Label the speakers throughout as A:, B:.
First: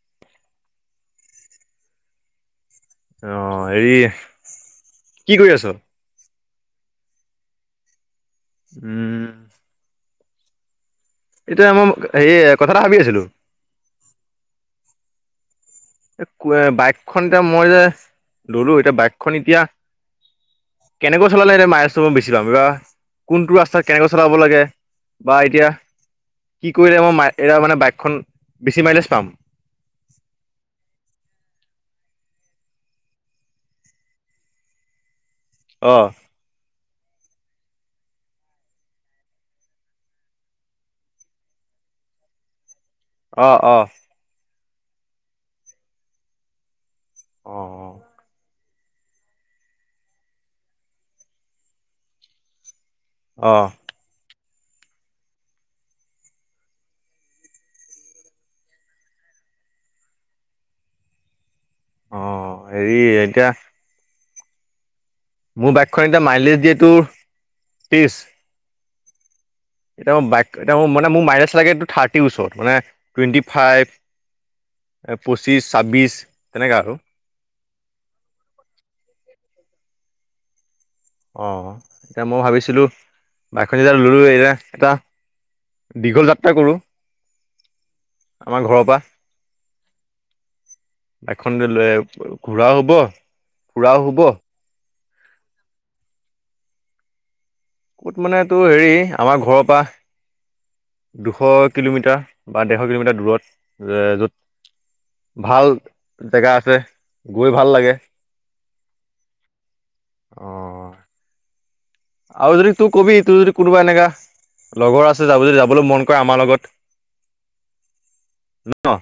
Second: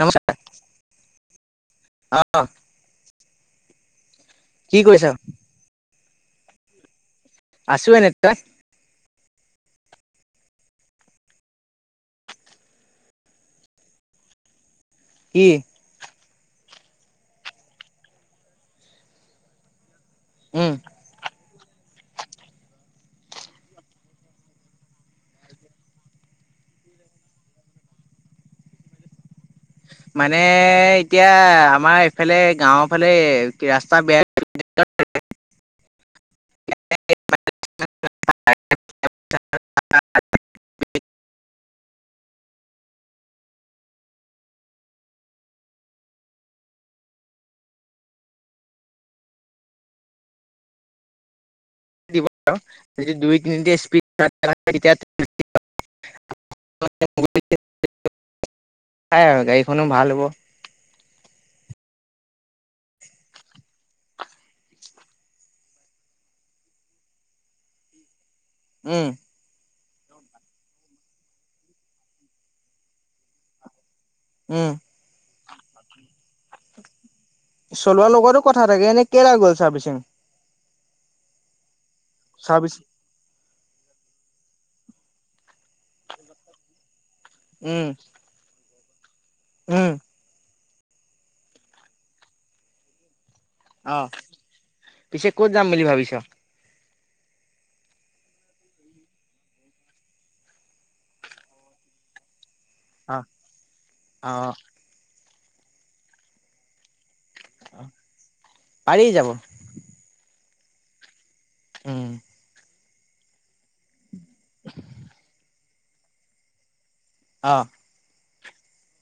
A: নমস্কাৰ অঁ।
B: অ হেৰি
A: কি কৰিছা?
B: কি কৰি আছ?
A: আছো এনে। তই?
B: উম। এতিয়া মই হে কথা এটা ভাবি আছিলো।
A: কি?
B: এ বাইকখন এতিয়া মই যে ললো, এতিয়া বাইকখন এতিয়া
A: উম
B: কেনেকৈ চলালে নে এনে মাইলেজ বেছি পাম বা কোনটো ৰাস্তাত কেনেকৈ চলাব লাগে? বা এতিয়া কি কৰিলে আমাৰ ম এৰা মানে বাইকখন বেছি মাইলেজ পাম?
A: মানে এতিয়া আমাৰ এইফালে গাঁওৰ ফালে ৰাস্তা বেয়া
B: অঁ। অ-অ। অ-অ।
A: দুই
B: অ',
A: তিনিটা স্পী [unintelligible] নাই আৰু গাড়ীখনো ভাল হ'ব।
B: অ হেৰি এতিয়া মোৰ বাইকখন এতিয়া মাইলেজ দিয়ে তোৰ ত্ৰিছ।
A: উম।
B: এতিয়া মোৰ বাইক এতিয়া মোৰ মানে মোৰ
A: উম
B: [unintelligible] এ পঁচিশ ছাব্বিশ তেনেকা আৰু
A: চলোৱাৰ লগতো কথা থাকে এনে কেইটা গ'ল ছাৰ্ভিচিং?
B: অ এতিয়া মই ভাবিছিলো বাইকখন যেতিয়া ললো এতিয়া এটা। দীঘল যাত্ৰা কৰোঁ
A: উম
B: আমাৰ ঘৰৰ পৰা।
A: উম
B: এখন ল ঘূৰা হ'ব। ফুৰাও
A: অ
B: হ'ব
A: পিছে কত যাম বুলি ভাবিছ।
B: ক'ত মানে তটো হেৰি আমাৰ ঘৰৰ পৰা দুশ কিলোমিটাৰ। বা ডেৰশ
A: অ
B: কিলোমিটাৰ দূৰত
A: অ
B: য'ত ভাল জেগা আছে। গৈ ভাল লাগে।
A: পাৰি যাব উম
B: আৰু যদি তোৰ কবি তোৰ যদি কোনোবা এনেকা লগৰ আছে যাব যদি যাব। লৈ মন কৰে আমাৰ লগত।
A: অ
B: ন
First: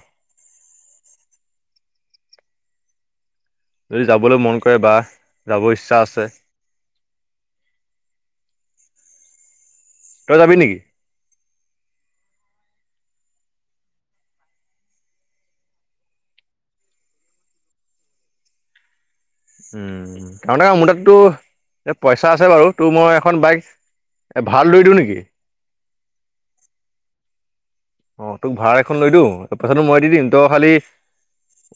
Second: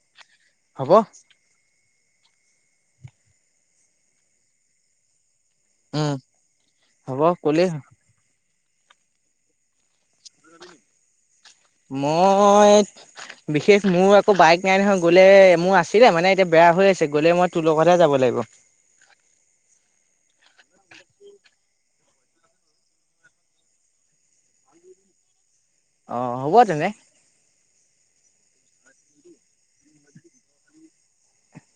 A: হ'ব
B: যদি যাবলৈ মন কৰে বা যাব ইচ্ছা
A: উম,
B: আছে
A: হ'ব, কলেই হল
B: তই যাবি নেকি
A: মই
B: [inaudible]
A: বিশেষ মোৰ আকৌ বাইক নাই নহয় গ'লে মোৰ আছিলে মানে এতিয়া বেয়া হৈ আছে গলে মই তোৰ লগতহে যাব লাগিব।
B: [inaudible] উম তাৰমান মোৰ তাতো পইচা আছে বাৰু তোৰ মই এখন বাইক এ ভাল দৈতো নেকি?
A: অ হ'ব তেনে
B: অ তোক ভাড়া এখন লৈ দিওঁ পইচাটো মই দি দিম তই খালি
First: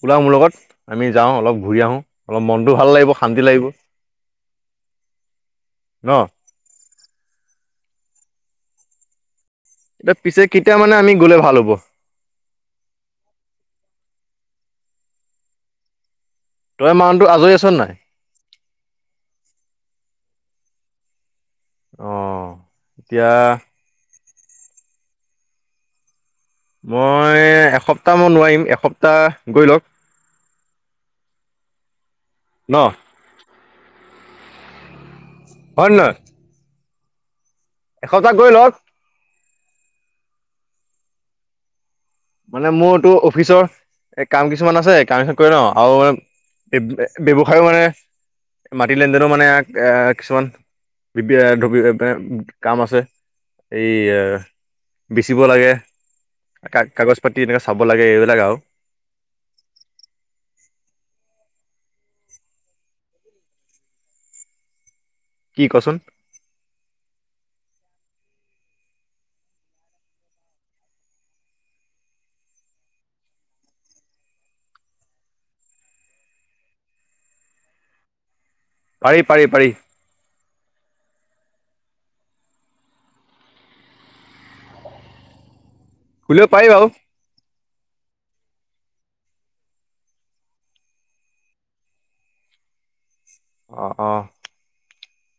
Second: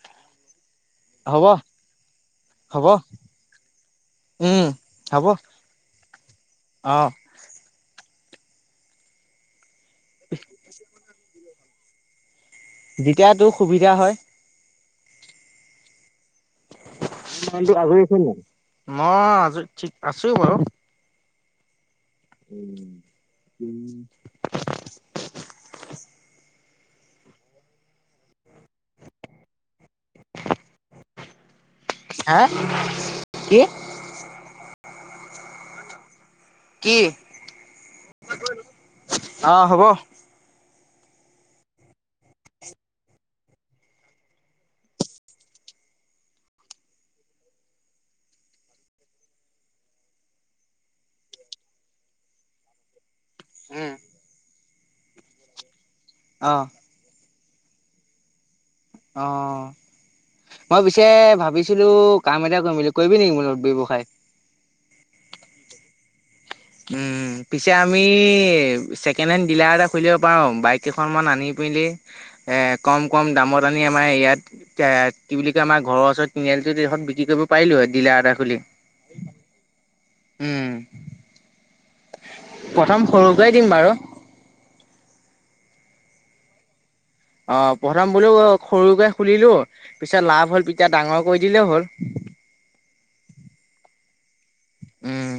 B: ওলা মোৰ লগত আমি যাওঁ
A: হ'ব
B: অলপ ঘূৰি আহো অলপ মনটো
A: হ'ব
B: ভাল লাগিব শান্তি লাগিব।
A: উম হব,
B: ন
A: অঁ।
B: এয়া পিছে কিটা মানে আমি গ'লে ভাল হ'ব-
A: যেতিয়া তোৰ সুবিধা হয়।
B: তই মানুহটো আছ নাই
A: আজৰি মই আজৰি ঠিক আছো বাৰু
B: অ' এতিয়া
A: [unintelligible]
B: মই এসপ্তাহ মান নোৱাৰিম এসপ্তাহ গৈ লওঁক
A: হা
B: ন
A: কি
B: হয় নে নহয়?
A: কি?
B: এসপ্তাহ গৈ লওক।
A: অ হ'ব।
B: মানে মোৰতটো অফিচৰ এ কাম কিছুমান আছে, কামখিনি কৰি লওঁ আৰু এ ব্যৱসায় মানে মাটি লেনদেনো মানে এ কিছুমান ধৰি কাম আছে।
A: উম
B: এই বিচিব লাগে।
A: আহঁ।
B: পাচ পাতি এনেককা চাব লাগে এইবিলাক আৰু
A: অঁ। মই পিছে ভাবিছিলো কাম এটা কৰিম বুলি কৰিবি নেকি মোৰ ব্যৱসায়
B: কি কচোন?
A: উম পিছে আমি ছেকেণ্ড হেণ্ড ডিলাৰ এটা খুলিব পাৰো, বাইক কেইখনমান আনি এহ কম কম দামৰ দানি আমাৰ ইয়াত এহ কি বুলি কয় ঘৰৰ ওচৰৰ তিনি আলিটোত দি এডখত বিক্ৰী কৰিব পাৰিলো হয় ডিলাৰ এটা খুলি।
B: পাৰি পাৰি পাৰি।
A: উম প্ৰথম সৰুকেই দিম বাৰু
B: খুলিব পাৰি বাৰু।
A: অ প্ৰথম বোলো সৰুকে খুলিলো পিছত লাভ হল এতিয়া ডাঙৰ কৰি দিলে হ'ল
B: অঁ অঁ।
A: উম।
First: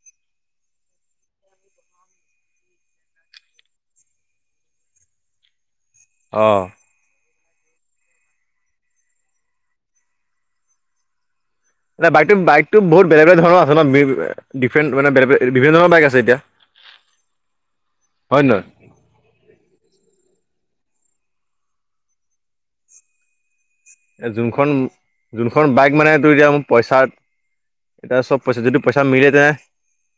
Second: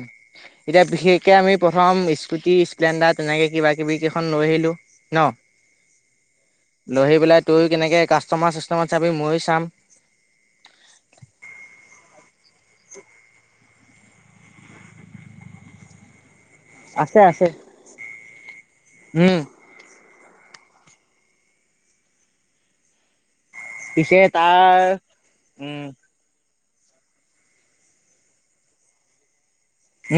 A: এতিয়া বিশেষকে আমি প্ৰথম স্কুটি স্প্লেণ্ডাৰ তেনেকে কিবা কিবি কেইখন লৈ আহিলও। ন? [unintelligible]
B: [inaudible]
A: লৈ আহি পেলাই তইয়ো কেনেকে কাষ্টমাৰ চাষ্টমাৰ চাবি, ময়ো চাম।
B: ন বাইক বাইকটো বহুত বেলেগ বেলেগ ধৰণৰ আছে নহঁ ডিফেণ্ট মানে বেলেগ বিভিন্ন ধৰণৰ বাইক আছে এতিয়া [unintelligible]
A: আছে আছে
B: হয় নে নহয়
A: উম পিছে
B: এ যোনখন
A: তাৰ
B: যোনখন
A: উম
B: বাইক মানে তোৰ এতিয়া পইচা, এতিয়া চব পইচা যদি পইচা মিলে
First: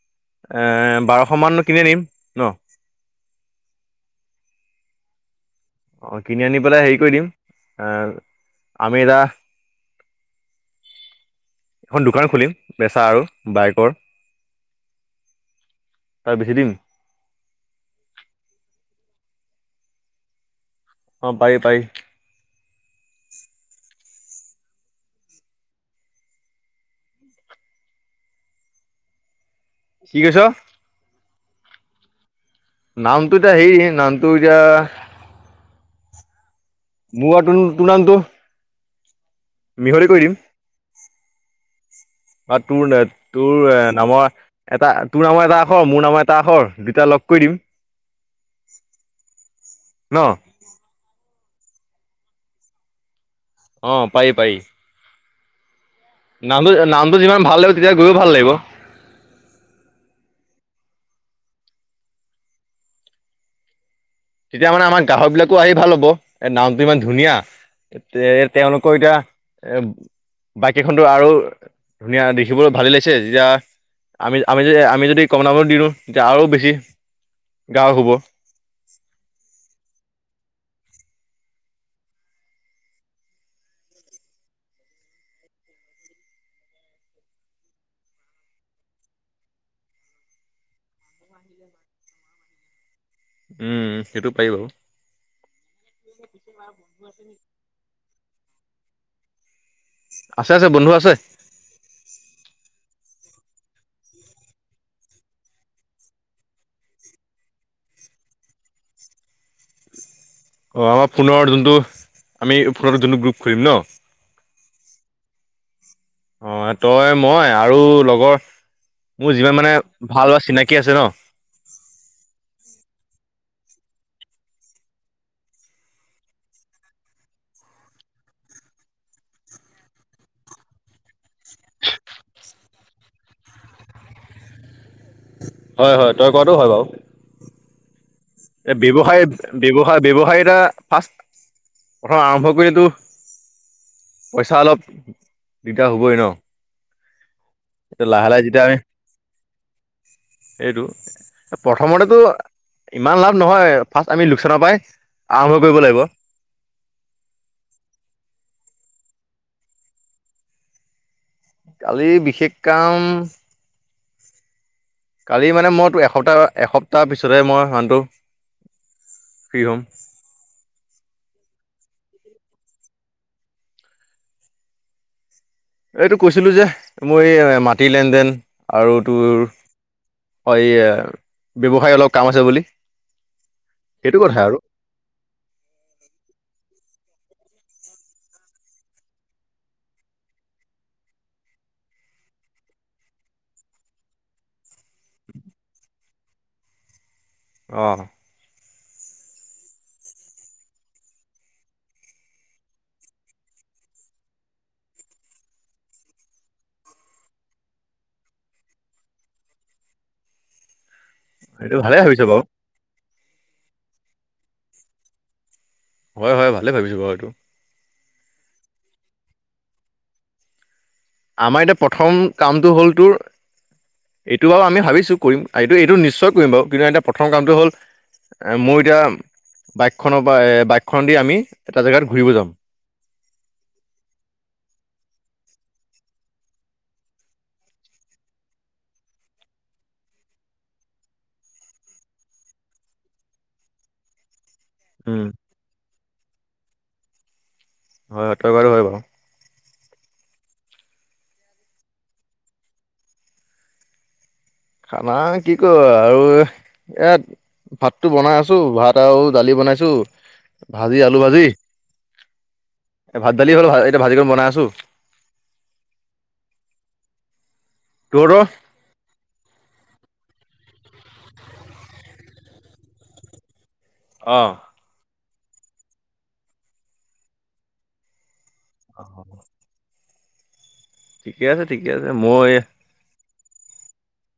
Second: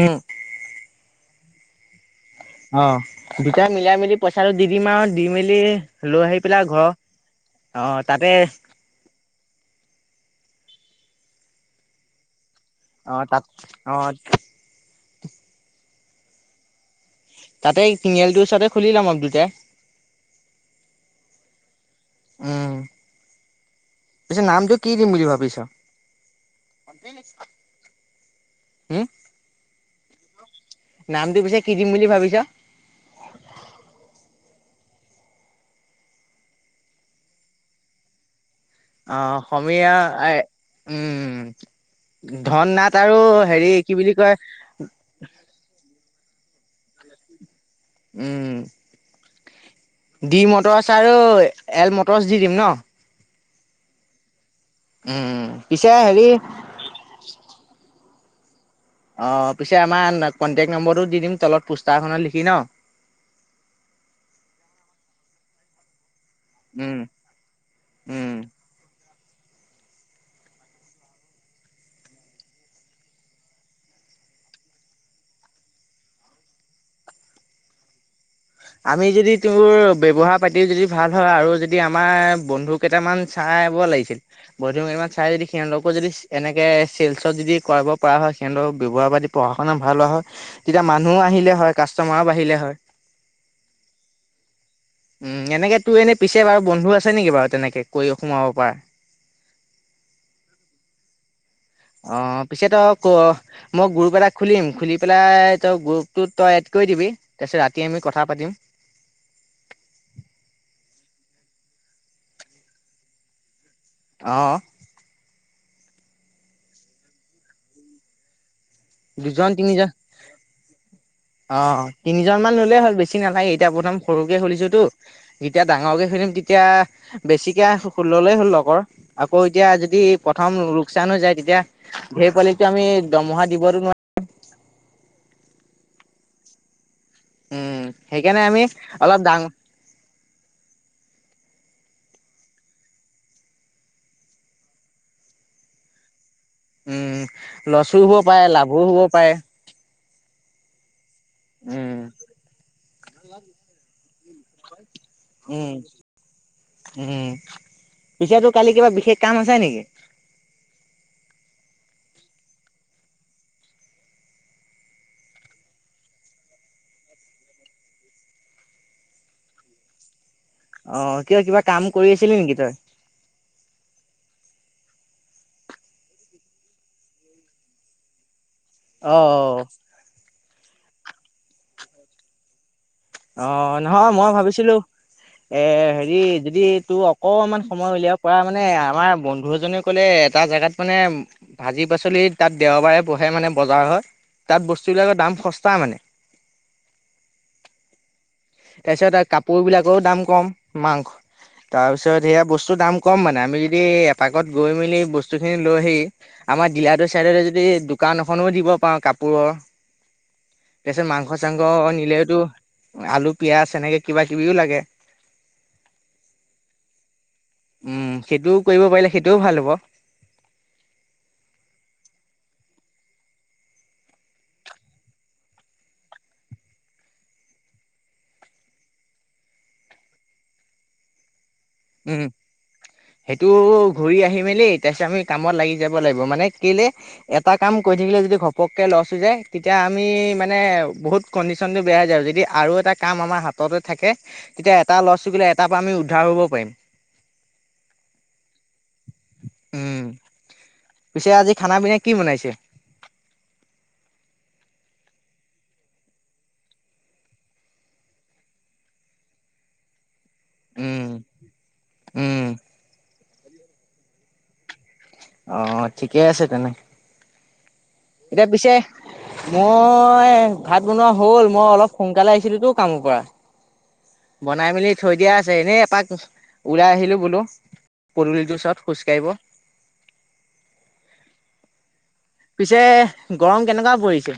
A: উম
B: বাৰশ কেতিয়া দিম [unintelligible]
A: অ দুটাই মিলাই মিলি পইচাটো দি দিম আৰু দি মেলি
B: অ
A: লৈ আহি
B: কিনি আনি পেলাই
A: ঘৰ
B: হেৰি কৰি দিম, এ
A: অ' তাতে
B: আমি এটা এখন দোকান খুলিম বেচা আৰু
A: অ' তাত
B: বাইকৰ।
A: অ'
B: তাক বেছি দিম?
A: তাতে তিনিআলটোৰ ওচৰতে খুলি লম আৰু দুইটাই।
B: অহঁ পাৰি পাৰি
A: উম পিছে নামটো কি দিম বুলি ভাবিছ? হম
B: কি কৈছ?
A: নামটো পিছে কি দিম বুলি ভাবিছা
B: নামটো এতিয়া হেৰি নামটো এতিয়া বোৱা তুন তোৰ নামটো
A: সমীয়া
B: মিহলি কৰি দিম
A: আই উম [unintelligible]
B: বা
A: ধন নাট
B: তোৰ
A: আৰু হেৰি
B: তোৰ
A: কি বুলি
B: নামৰ
A: কয়
B: এটা তোৰ নামৰ এটা আখৰ মোৰ নামৰ এটা এটা আখৰ দুটা লগ কৰি দিম- [unintelligible]
A: উম।
B: ন
A: ডি মটৰচ আৰু এল মটৰচ দি দিম নহঁ।
B: অহঁ পায়ী পায়ী। [unintelligible]
A: উম পিছে হেৰি
B: নামটো নামটো যিমান ভাল লাগিব তেতিয়া গৈওঁ ভাল লাগিব।
A: অ পিছে আমাৰ কনটেক্ট নম্বৰটো দি দিম তলত পোষ্টাৰ এখনত লিখি ন?
B: তেতিয়া মানে আমাৰ গ্ৰাহক বিলাকো আহি ভাল পাব। এ নামটো ইমান ধুনীয়া তেওঁলোকৰ এতিয়া এ বাইক কেইখনতো আৰু ধুনীয়া দেখিবলৈ ভালেই লাগিছে যেতিয়া আমি আমি যদি আমি যদি কমনাব দিওঁ তেতিয়া আৰু বেছি গা হুব [unintelligible]
A: আমি যদি তোৰ ব্যৱহাৰ পাতিও যদি ভাল হয় আৰু যদি আমাৰ বন্ধু কেইটামান চাব লাগিছিল, বন্ধু [unintelligible] চাই যদি সিহঁতকো যদি এনেকে চেলচত যদি কৰাব পৰা হয়, সিঁহতলোকৰ ব্যৱহাৰ পাতি পঢ়া শুনা ভাল। [unintelligible] হয়। তেতিয়া মানুহ আহিলে হয়, কাষ্টমাৰো বাঢ়িলে হয়।
B: উম সেইটো পাৰি বাৰু
A: উম এনেকে তোৰ এনে পিছে বাৰু বন্ধু আছে নেকি বাৰু তেনেকে কৈও [unintelligible] সোমাব পাৰে।
B: আছে আছে বন্ধু আছে।
A: অঁ পিছে তই ক মই গ্ৰুপ এটা খুলিম, খুলি পেলাই তই গ্ৰুপটোত তই কৈ দিবি তাৰপিছত ৰাতি আমি কথা পাতিম
B: [inaudible] অঁ আমাৰ ফোনৰ যোনটো আমি ফোনৰ যোনটো গ্ৰুপ খুলিম নহঁ
A: আঁহ
B: অহঁ, তই মই আৰু লগৰ মোৰ
A: দুজন
B: যিমান মানে
A: তিনিজন।
B: ভাল বা চিনাকি আছে ন
A: অ তিনিজন মান ললেই হ'ল বেছি বেছি নালাগে, এতিয়া প্ৰথম সৰুকে খুলিছো তো। যেতিয়া ডাঙৰকে খুলিম তেতিয়া বেছিকে ললে হ'ল লগৰ আকৌ এতিয়া যদি প্ৰথম লোকচান হৈ যায় তেতিয়া হে পোৱালিটো আমি দৰমহাত বাৰ [unintelligible]
B: হয় হয় তই কৰাটো হয় বাৰু।
A: উম সেইকাৰণে আমি
B: এ
A: অলপ
B: ব্যৱসায়
A: ডাঙ
B: ব্যৱসায় ব্যৱসায় এটা ফাৰ্ষ্ট প্ৰথম আৰম্ভ কৰিয়েতো পইচা অলপ দিগদাৰ হ'বই নহঁ।
A: উম ল'ছো হব পাৰে, লাভো হ'ব পাৰে।
B: সেইটো
A: উম
B: প্ৰথমতেতো ইমান লাভ নহয় ফাৰ্ষ্ট আমি লোকচান পাই
A: উম উম। পিছে তোৰ কালি কিবা বিশেষ কাম আছে নেকি?
B: কালি বিশেষ কাম কালি মানে মই তো এসপ্তাহ এসপ্তাহ পিছতহে মই ধনতটো কি হম
A: অ কিয় কিবা কাম কৰি আছিলি নেকি তই।
B: এইটো কৈছিলোঁ যে মই এই মাটিৰ লেন দেন আৰু তোৰ।
A: অঁ
B: হয় এই ব্যৱসায় অলপ কাম আছে বুলি
A: অ নহয়,
B: সেইটো
A: মই
B: কথা আৰু
A: ভাবিছিলো এ হেৰি যদি তোৰ অকমান সময় উলিয়াব পৰা মানে আমাৰ বন্ধু এজনে ক'লে এটা জোগাত মানে ভাজি পাচলি তাত দে দেওবাৰে বহে মানে বজাৰ হয় তাত বস্তুবিলাকৰ দাম সস্তা মানে
B: অহ।
A: তাৰপিছত কাপোৰ বিলাকৰো দাম কম, মাংস তাৰপিছত সেয়া বস্তুৰ দাম কম মানে আমি যদি এপাকত গৈ মেলি বস্তু খিনি লৈ আহি আমাৰ ডিলাটোৰ চাইডতে যদি দোকান এখনো দিব পাৰো কাপোৰৰ
B: টিটি টি
A: পাছত মাংস মাংস-চাংস নিলেওতো
B: বাৰু
A: আলু, পিয়াজ এনেকে কিবা কিবিও লাগে
B: হয় হয়, ভালে ভাবিছো বাৰু এইটো
A: উম, সেইটোও কৰিব পাৰিলে সেইটোও ভাল হ'ব।
B: আমাৰ এতিয়া প্ৰথম কামটো হ'ল তোৰ এইটো বাৰু আমি ভাবিছো কৰিম এইটো, এইটো নিশ্চয় কৰিম বাৰু কিন্তু এতিয়া প্ৰথম কামটো হ'ল এ মোৰ এতিয়া বাইকখনৰ পৰা এ বাইকখন দি আমি এটা জেগাত
A: উম
B: ঘূৰিব
A: উম,
B: যাম
A: সেইটো ঘূৰি আহি মেলি তাৰপিছত আমি কামত লাগি যাব লাগিব মানে কেলে এটা কাম কৰি থাকিলে যদি ঘপককে লচ হৈ যায় তেতিয়া আমি মানে বহুত কনদিশৃন আৰু এ ক আমাৰ হাত তে থাকে তেতিয়া এটা
B: উম,
A: [unintelligible] এটা পৰা আমি উদ্ধ হব পাৰিম
B: হয়, [unintelligible] হয় বাৰু
A: উম পিছে আজি খানা পিনা কি বনাইছে?
B: খানা আমি কি কৰো আৰু ইয়াত ভাতটো বনাই আছো ভাত আৰু দালি বনাইছো ভাজি
A: উম,
B: আলু ভাজি,
A: উম,
B: এ ভাত দালি হ'ল এতিয়া ভাজিতো বনাই আছো।
A: অ ঠিকে আছে তেনে
B: তহঁতৰ
A: এতিয়া পিছে মই মই ভাত বনোৱা হ'ল মই অলপ সোনকালে আহিছিলো তো কামৰ পৰা
B: অ
A: বনাই মেলি থৈ দিয়া আছে এনেই এপাক উহ ওলাই আহিলো বোলো পদূলিটো ওচৰ ত খোজকাঢ়িব।
B: ঠিকে আছে ঠিকে আছে মই
A: পিছে গৰম কেনেকুৱা পৰিছে?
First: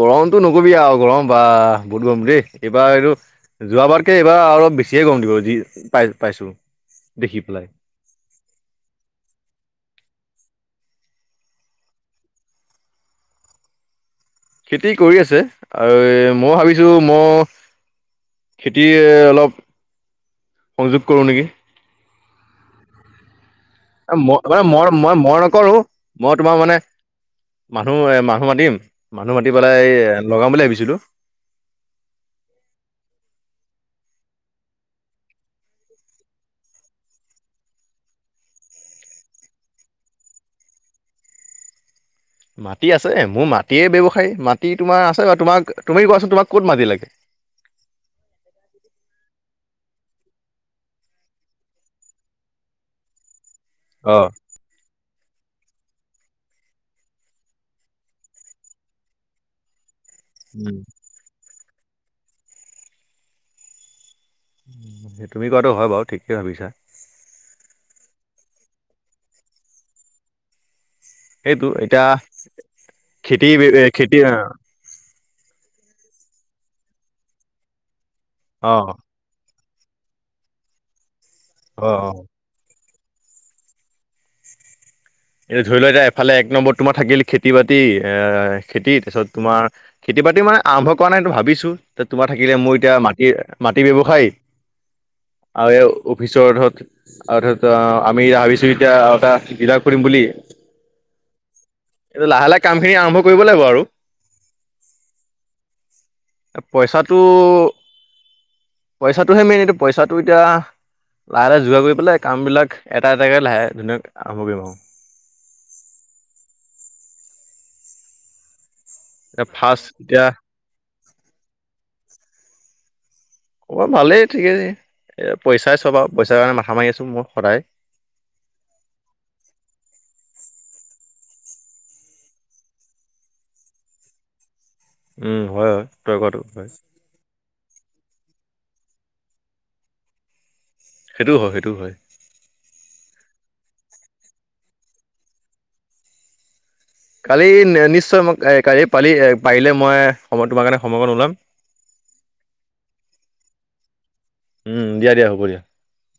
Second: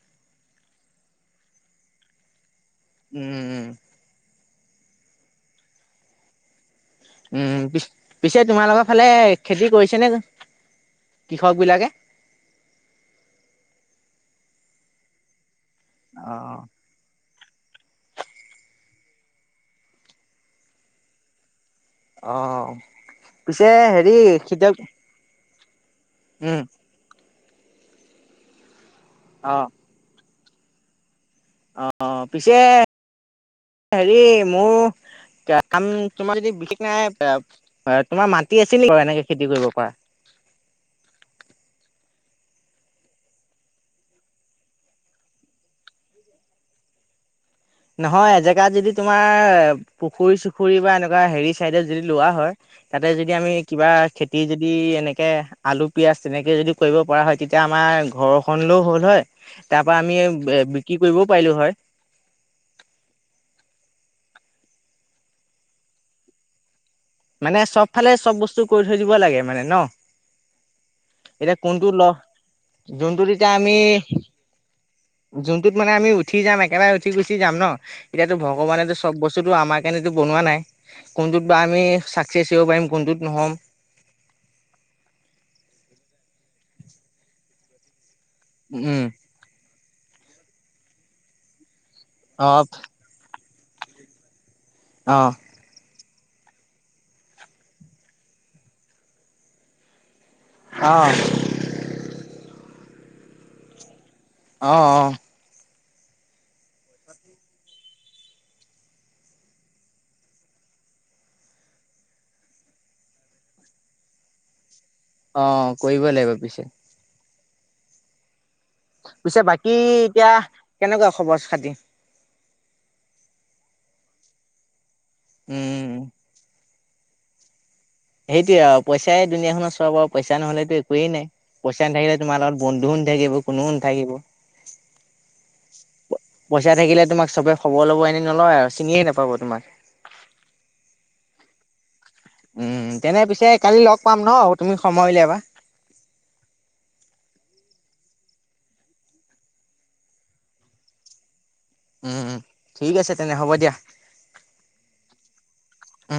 B: গৰমতটো নকবি আও গৰম বা বহুত গৰম দেই এইবাৰ এইটো
A: উম,
B: যোৱা বাৰতকে কিবা অলপ বেছিয়ে গৰম দিব যি পাই পাইছো। দেখি
A: উম
B: পেলাই
A: পি পিছে তোমাৰ লগৰ ফালে খেতি কৰিছেনে? কৃষক বিলাকে
B: খেতি কৰি আছে আৰৱে মই
A: অ',
B: ভাবিছো ম- খেতি অলপ সংযোগ কৰোঁ নেকি।
A: অ' পিছে হেৰি
B: মই মানে
A: খেতিয়ক
B: মই মই মই নকৰো মই তোমাৰ
A: উম,
B: মানে, মানুহ এ মানুহ মাতিম, মানুহ মাতি
A: অ',
B: পেলাই এই লগাম বুলি ভাবিছিলো।
A: অ পিছে হেৰি মোৰ কাম তোমাৰ যদি বিশেষ নাই তোমাৰ মাটি আছে নে বাৰু এনেকে খেতি কৰিব পৰা
B: [inaudible] মাটি আছে মোৰ মাটিয়ে ব্যৱসায়ী, মাটি তোমাৰ আছে বা তোমাক তুমি কোৱাচোন তোমাক ক'ত মাটি লাগে?
A: নহয় এজেগাত যদি তোমাৰ পুখুৰী-চুখুৰী বা এনেকুৱা হেৰি চাইডত যদি লোৱা হয় তাতে যদি আমি কিবা
B: অ
A: খেতি যদি এনেক- কে আলু, পিয়াজ তেনেকে যদি কৰিব পৰা হয় তেতিয়া আমাৰ ঘৰখনলৈও হ'ল হয় তা- বা আমি এ
B: উম।
A: বিক্ৰী কৰিবও পাৰিলো হয়।
B: তুমি কোৱাটো হয় বাও ঠিকেই ভাবিছা।
A: মানে চব ফালে চব বস্তু কৰি থৈ দিব লাগে মানে ন এতিয়া কোনটো ল যোনটোত
B: খেতি
A: তেতিয়া আমি
B: খেতি অ
A: যোনটোত মানে আমি উঠি যাম একেবাৰে উঠি গুচি যাম ন এতিয়াতো
B: অ
A: ভগৱানেটো চব বস্তুতটো আমাক সেইকাৰণেটো বনোৱা নাই কোনটোত বা আমি
B: অ
A: বিচিয় পাৰিম কোনটোত নো হম?
B: এ ধৰি লোৱা এতিয়া এফালে এক নম্বৰত তোমাৰ থাকিল খেতি বাতি এ খেতি
A: উম
B: তাৰপিছত তোমাৰ খেতি বাতি মানে আৰম্ভ কৰা নাইটো ভাবিছো তোমাৰ থাকিলে মোৰ এতিয়া মাটি, মাটি ব্যৱসায়
A: অ অ
B: আয়অ অফিচৰহঁত আৰু ত আমি ভাবিছোঁ এতিয়া আৰু এটা ডিলাৰ খুলিম বুলি
A: অহ
B: কাম খিনি আৰম্ভ কৰিব লাগিব আৰু
A: অ অ
B: পইচাটো পইচাটোহে মেইন এইটো পইচাটো এতিয়া লাহে লাহে যোগাৰ কৰি পেলাই কাম বিলাক এটা এটাকে লাহে ধুনীয়াকে আৰম্ভ কৰিম আও।
A: অ কৰিব লাগিব পিছে পিছে
B: এতিয়া
A: বাকী
B: ফাৰ্ষ্ট
A: এতিয়া কেনেকুৱা খবৰ-খাতি।
B: খবৰ ভালেই ঠিকেই। এ পইচাই
A: উম
B: চব আৰু পইচাৰ কাৰণে মাথা মাৰি আছো মই সদায়।
A: সেইটোয়ে আও পইচাই দুনীয়া খনত চব আৰু পইচা নহলেতো একোৱে নাই, পইচা নাথাকিলে তোমাৰ লগত বন্ধু নাথাকিব কোনোও নাথাকিব।
B: উম হয় হয় তই কোৱাটো হয়
A: পইচা থাকিলে তোমাক চবে খবৰ ল'ব এনে নলয় আৰু চিনিয়ে নাপাব তোমাক।
B: সেইটো হয় সেইটো হয়।
A: উম তেনে পিছে কালি লগ পাম ন তুমি সময় উলিয়াবা।
B: কালি নিশ্চয় মই কালি পালি এ পাৰিলে মই সময় তোমাৰ কাৰণে সময় কণ ওলিয়াম।
A: উম, ঠিক আছে তেনে হ'ব দিয়া।
B: উম দিয়া দিয়া হ'ব দিয়া।
A: উম।